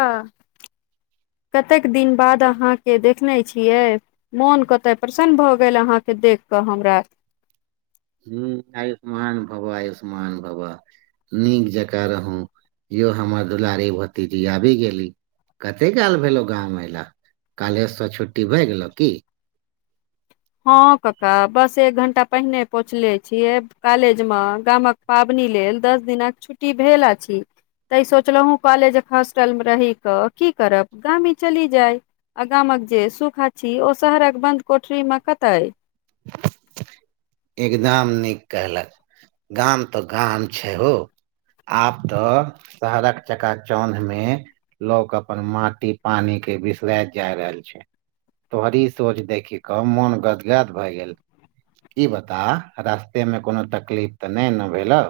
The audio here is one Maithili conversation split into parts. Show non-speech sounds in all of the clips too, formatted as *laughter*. आ कतेक दिन बाद अहाँके देखने छियै मोन कतय प्रसन्न भऽ गेल अहाँके देख कऽ हमरा हुँ आयुष्मान भवः आयुष्मान भवः नीक जकाँ रहूं यौ हमर दुलारी भतीजी आबि गेली कते काल भेलौ गाम एला काॅलेज स छुट्टी भए गेलौ की। हँ कक्का बस एक घंटा पहिने पहुंचले छियै कॉलेज मऽ गामक पाबनि लेल दस दिनक छुट्टी भेल अछि। तै सोचलहु कॉलेजक हॉस्टलमे रहि कऽ की करब गामी चली जाय आ गामक जे सुख अछि ओ शहरक बन्द कोठरी मे कतऽ अइ। एकदम नीक कहल गाम तो गाम छै हो आब तऽ शहरक चकाचौन्ह मे लोक अपन माटि पानी के बिसराइत जा रहल छै तोहरी सोच देखी कऽ मोन गदगद भए गेल। ई बता रास्ते मे कोनो तकलीफ तऽ नै न भेलौ।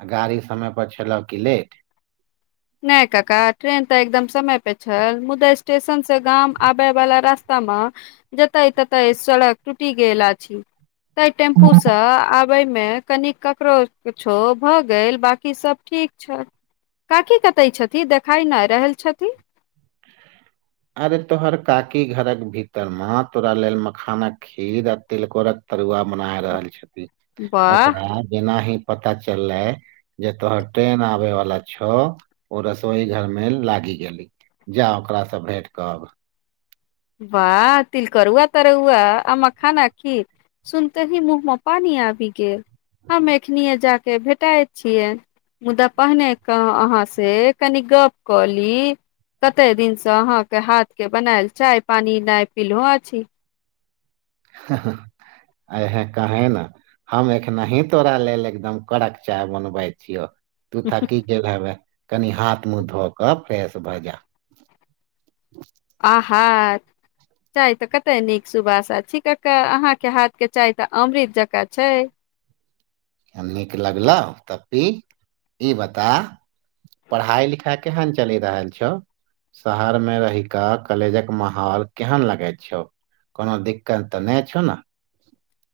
आ गाड़ी समय पर छेलौ की लेट। नय कक्का ट्रेन तऽ एकदम समय पे छल मुदा स्टेशन से गाम आबय वला रास्ता मऽ जतय ततय सड़क टूटि गेल अछि ताहि टेम्पू स आब औमे कनि ककरो किछो भऽ गेल बाकी सब ठीक छै काकी कतै छथि देखाय नहि रहल छथि अरे तोहर काकी घरक भीतर मे तोरा लेल मखानक खीर आ तिलकोरक तरुआ बना रहल छथिन वाह ओकरा जेना ही पता चललै, जे तोहर ट्रेन आबे वाला छौ ओ रसोई घर मे लागी गेली जा ओकरा सँ भेंट कऽ आब बाह तिल करुआ तरौआ आ मखानक खीर सुनते ही मुँह मे पानी आबि गेल हम एखनीए जा के भेटाए छियै मुदा पहिने क अहाँ से कनि गप कऽ ली कते दिनसँ अहाँके हाथके बनायल चाय पानि नहि पिलहो अछि *unintelligible* आहे काहे न हम एखनही तोरा लेल एकदम कड़क चाय बनबै छियो तु थाकी गेल हेबे कनि हाथ- मुँह धो कऽ फ्रेश भऽ जा आँहा चाय तऽ कते नीक सुभाषा छी कक्का अहा के हाथ के चाय तऽ अमृत जकाँ छै नीक लगलो तऽ पी ई बता पढ़ाइ -लिखाइ केहन चलि रहल छौ शहर मे रहि कऽ कॉलेजक माहौल केहन लगैत छौ कोनो दिक्कत तऽ नैय छौ न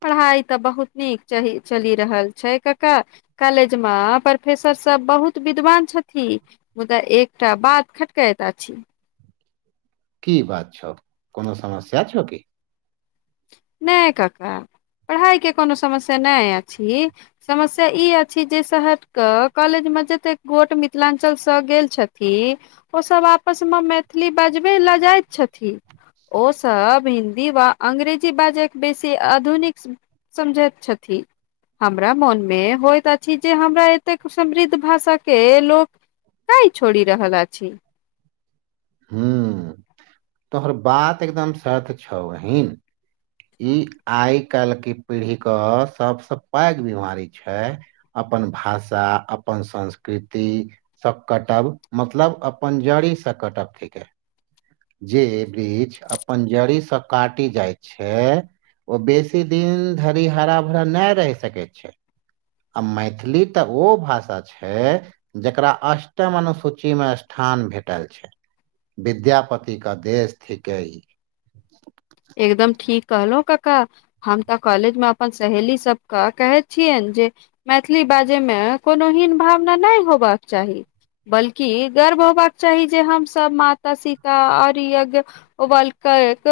पढ़ाइ तऽ बहुत नीक चही चलि रहल छै कक्का कॉलेज मे प्रोफेसर सब बहुत विद्वान छथिन मुदा एकटा बाद खटकायत अछी की बात छौ कोनो समस्या छौ कि नै कक्का पढ़ाइके कोनो समस्या नैय अछि समस्या ई अछि जे शहर कऽ कॉलेजमे जतेक गोट मिथिलाञ्चलसँ गेल छथि ओ सब आपसमे मैथिली बजबै लजायत छथि ओ सब हिन्दी व अंग्रेजी बाजाक बेसी आधुनिक समझैत छथि हमरा मोन मे होइत अछि जे हमरा एतेक समृद्ध भाषा के लोक तै छोड़ि रहल अछी हुम्म तोहर बात एकदम सत छौ बहीन ई आइ कल् के पीढ़ी कऽ सबसँ पैघ बीमारी छै अपन भाषा, अपन संस्कृति सब कटब मतलब अपन जड़ी से कटब थिके जे वृक्ष अपन जड़ी से काटि जाइ छै ओ बेसी दिन धरि हरा- भरा नहि रहि सकै छै आ मैथिली तऽ ओ भाषा छै जकरा अष्टम अनुसूचीमे स्थान भेटल छै विद्यापति कऽ देश थिके ई एकदम ठीक कहलहु कक्का हम तऽ कॉलेजमे अपन सहेली सब कऽ कहै छियैन जे मैथिली बाजयमे कोनो हीन भावना नहि होयबाक चाही बल्कि गर्व होबाक चाही जे हमसभ माता सीता आओर यज्ञ ओ बालकक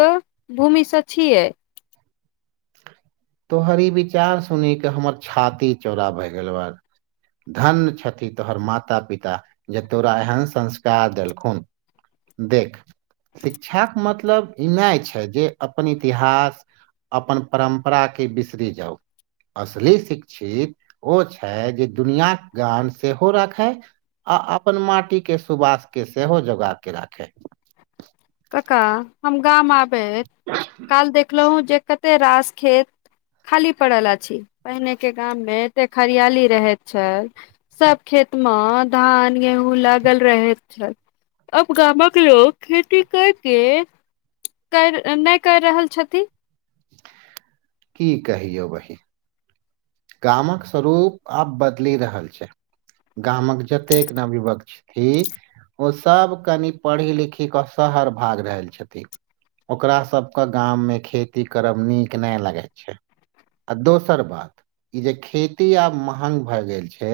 भूमिसँ छियै तोहर ई विचार सुनि केऽ हमर छाती चौड़ा भए गेल आब धन छथि तोहर माता पिता जे तोरा एहन संस्कार देलखुन देख शिक्षाके मतलब ई नाय छै जे अपन इतिहास अपन परम्परा परा के बिसिरि जाउ असली शिक्षित ओ छै जे दुनिआ के गान सेहो राखै आ अपन माटी के सुबास के सेहो जोगा के राखे कक्का हम गाम आबेत काल देखलहुँ जे कते रास खेत खाली पड़ल अछी पहिनेके गाममे एते खरियाली रहैत छल सब खेत मऽ धान, गेहूँ लागल रहेत छैल अब गामक लोक खेत टिकट के कर नै कर रहल छथि की कहियौ बहिन गामक स्वरूप आब बदलि रहल छै गामक जतेक नवयुवक छथि ओसब कनि पढ़ी लिखी कऽ शहर भाग रहल छथि ओकरा सबके गाममे खेती करब निक नै लगै छै आ दोसर बात ई जे खेती आब महान भए गेल छै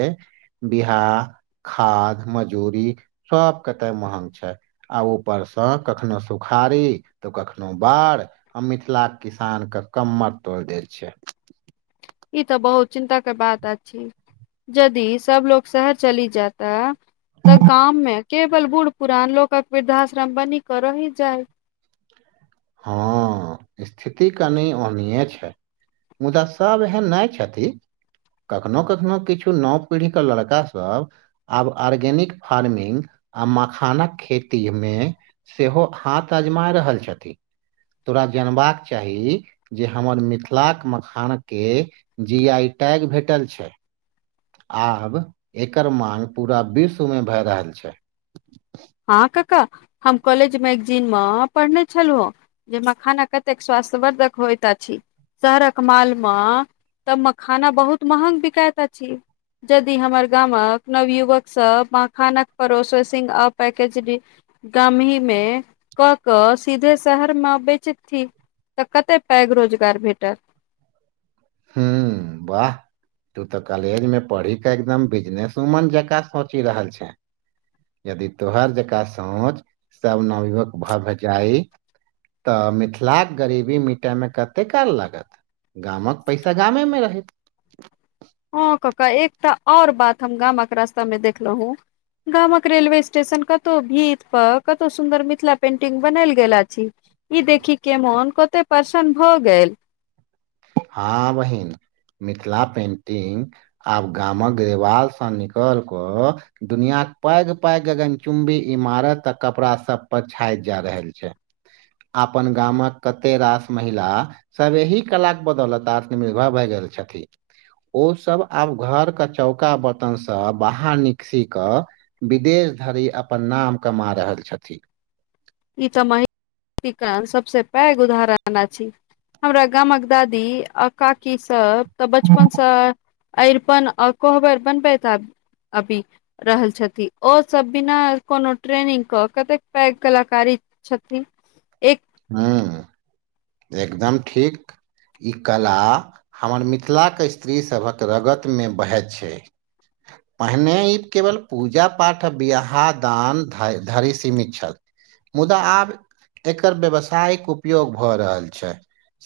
बिहाह खाद मजूरी सब कते महंग छै आ ऊपरसँ कखनो सुखाड़ी तऽ कखनो बाढ आ मिथिलाके किसान के कमर तोइड़ देत छै ई तऽ बहुत चिन्ता के बात अछि जदि सब लोग शहर चली जातऽ तऽ गाममे केवल बूढ़ पुरान लोकक वृद्धाश्रम बनी क रहि जायत हँ इस्थिति कनि ओनीये छै मुदा सब एहन नाय छथि कखनो कखनो किछु नव पीढ़ीके लड़कासब आब आर्गेनिक फार्मिंग आ मखानक खेती मे सेहो हाथ आजमाय रहल छथि तोरा जानबाक चाही जेँ हमर मिथिलाक मखान केँ जी आई टैग भेटल छै आब एकर मांग पूरा विश्व मे भए रहल छै हँ काका हम कॉलेज मैगजीन मे पढ़ने छलु हँ जेँ मखाना कतेक स्वास्थ्यवर्धक होइत अछि शहरक मॉल मे तऽ मखाना बहुत महग बिकाइत अछि यदि हमर गामक नवयुवक सब मखानक प्रोसेसिंग अप पैकेज गामहिमे क कऽ सीधे शहर मे बेचथि तऽ कते टैग रोजगार भेटत हूँ वाह तू तऽ कॉलेज मे पढ़ी क एकदम बिजनेस उमन जकाँ सोचि रहल छाँ यदि तोहार जकाँ सोच सब नवयुवक भऽ भऽ जाई तऽ मिथिलाके गरीबी मिटायमे कते काल लागत गामक पैसा गामेमे रहैत हँ कका एकटा आओर बात हम गामक रास्ता मे देखलहुँ गामक रेलवे स्टेशन कतौ भीत प कतौ सुन्दर मिथिला पेंटिंग बनायल गेल अछि इ देखी के मोन कते परसन्न भ गेल हँ बहिन मिथिला पेंटिंग आब गामक ग्रिवालसँ निकलि कऽ दुनियाक पैघ पैघ गगन चुम्बी इमारत आ कपड़ा सभ पर छाइत जा रहल छै अपन गामक कते रास महिला सब एहि कला बदौलत आत्मनिर्भर भए गेल छथि। ओ सब आब घर के चौका बर्तन स बाहर निकसी क विदेश धरि अपन नाम कमा रहल छथि। ई तऽ महि *unintelligible* ना के काम सबसे पैघ उदाहरण अछि। हमरा गामक दादी आ काकी सब तऽ बचपनसँ अरिपन आ कोहबर बनबैत आबि। आबि रहल छथि ओ सभ बिना कोनो ट्रेनिंग कऽ कतेक पैघ कला कारी छथि। एक हँ एकदम ठीक ई कला हमर मिथिलाक स्त्रीसभक रगतमे बहैत छै। *inaudible* पहिने ई केवल पूजा पाठ बियाहदान धरि सीमित छल। मुदा आब एकर व्यावसायिक उपयोग भऽ रहल छै।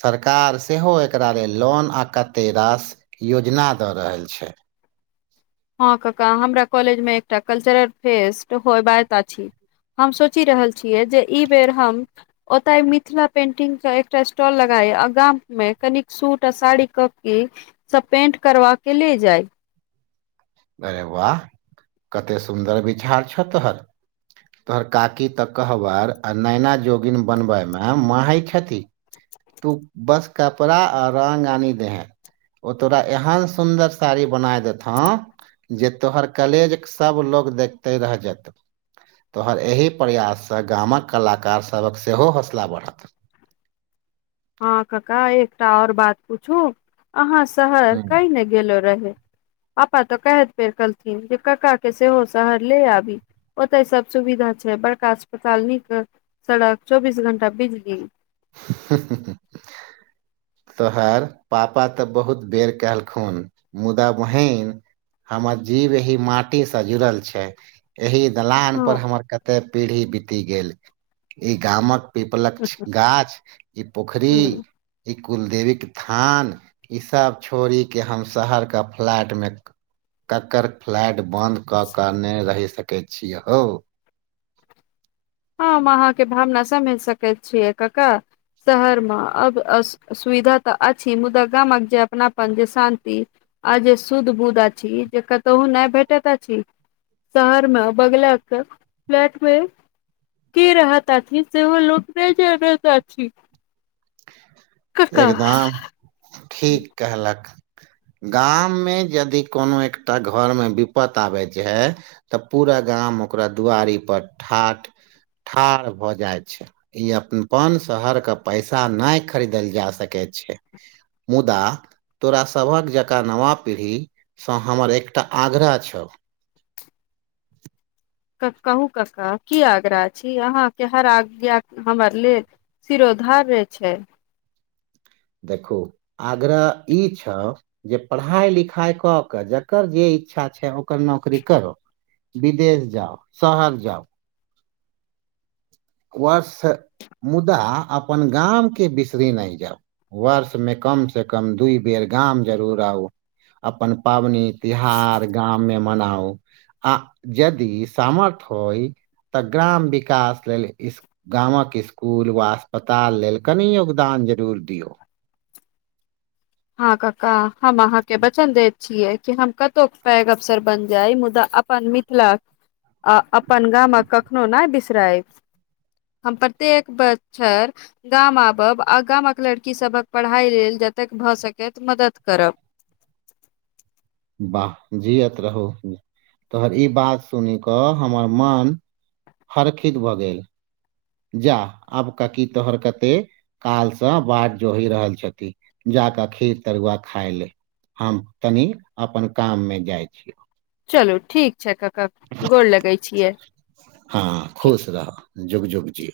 सरकार सेहो एकरा लेल लोन आ कते रास योजना दऽ रहल छै। हँ कक्का हमरा कॉलेज मे एकटा कल्चरल फेस्ट होएबाक अछि। हम सोचि रहल छियै जे इ बेर हम। ओतय मिथिला पेंटिंग के एकटा स्टॉल लगाय आ गाम मे कनिक सूट आ साड़ी क के सब पेंट करबा के ले जाइ। अरे वाह कते सुन्दर विचार छौ तोहर। तोहर काकी तऽ कहबर आ नैना जोगिन बनबैमे माहिर छथि। तू बस कपड़ा आ रङ्ग आनि देहें। ओ तोरा एहन सुन्दर साड़ी बनाय देतहौं जे तोहर कलेजक सब लोग देखते रह जेतौ। तोहर एहि प्रयाससँ गामक कलाकार सभक सेहो हौसला बढ़त। हँ कक्का एकटा आओर बात पूछु अहाँ शहर हूँ कइ ने गेलो रहे। पप्पा तऽ कै फेर कहलथिन जे कक्का के सेहो शहर ले आभी। ओतय सब सुविधा छै बड़का अस्पताल नीक सड़क चौबीस घंटा बिजली। *inaudible* तोहर पापा तऽ बहुत बेर कहलखुन मुदा बहिन हमर जीव यही माटी स जुड़ल छै। एहि दलान पर हँ हमर कते पीढ़ी बीति गेल इ गामक पीपलक गाछ ई पोखरी ह ई कुलदेवी क थान ईसभ छोड़ि के हम शहरके फ्लैटमे ककर फ्लैट बन्द कऽ कऽ नहि रहि सकैत छीय हौ। हम अहाँके भावना समझि सकैत छियै कक्का। शहर मे अब सुविधा तऽ अछि मुदा गामक जे अपनापन जे शान्ति आ जे शुध बुध अछि जे कतहु नय भेटैत अछि। शहरमे बगल के फ्लैट मे की रहैत अथि सेहो लोक नय जानैत अछि। कका एकदम ठीक कहलक। गाममे यदि कोनो एकटा घोरमे विप्त आबैतऽ छैय। तऽ पूरा गाम ओकरा दुआरि पर ठाठ ठाार भोऽ जाय छैय इ अपन शहर के पैसा न खरीद खरीद कऽ जा सके छैय। मुदा तोरा सभक जकाँ नवा पीढ़ीसँ हमर एकटा आग्रह छऔ त कहू कक्का की आग्रह छी अहाँके हर आज्ञा हमर लेल सिरोधार रहै छैय। देखु आग्रह इ छः जे पढ़ाई लिखाई कऽ कऽ जकर जे इच्छा छैय ओकर नौकरी करोै। विदेश जाउ - शहर जाउ वर्ष मुदा अपन गाम के बिसरि नहि जाउ वर्ष मे कम से कम दूइ बेर गाम जरूर आउ अपन पाबनि तिहार गाम में मनाउ आ जदी सामर्थ्य होइ तऽ ग्राम विकास लेल इस गामक स्कूल वा अस्पताल लेल कनि योगदान जरूर दियौ। हँ कक्का हम अहाँके बचन देत छियै कि हम कतोै पैघ अफसर बन जाइब मुदा अपन मिथिला आ अपन गामक कखनो नई बिसराईब। हम प्रत्येक बचछर गाम आबब आ गामक लड़की सभक पढ़ाइ लेल जतैक भऽ सकैत मदद करब वाह जियत रहूँ तोहर ई बात सुनि कऽ हमर मन हरखित भऽ गैल जा आब काकी तोहर कतेक कालसँ बाढ़ जोहि रहल छथिन जा कऽ खीर तरुआ खाय ले हम तनि अपन काम मे जाय छी चलू ठीक छै कक्का गौर लगे छियै हँ खुश रह जुग जुग जिऔ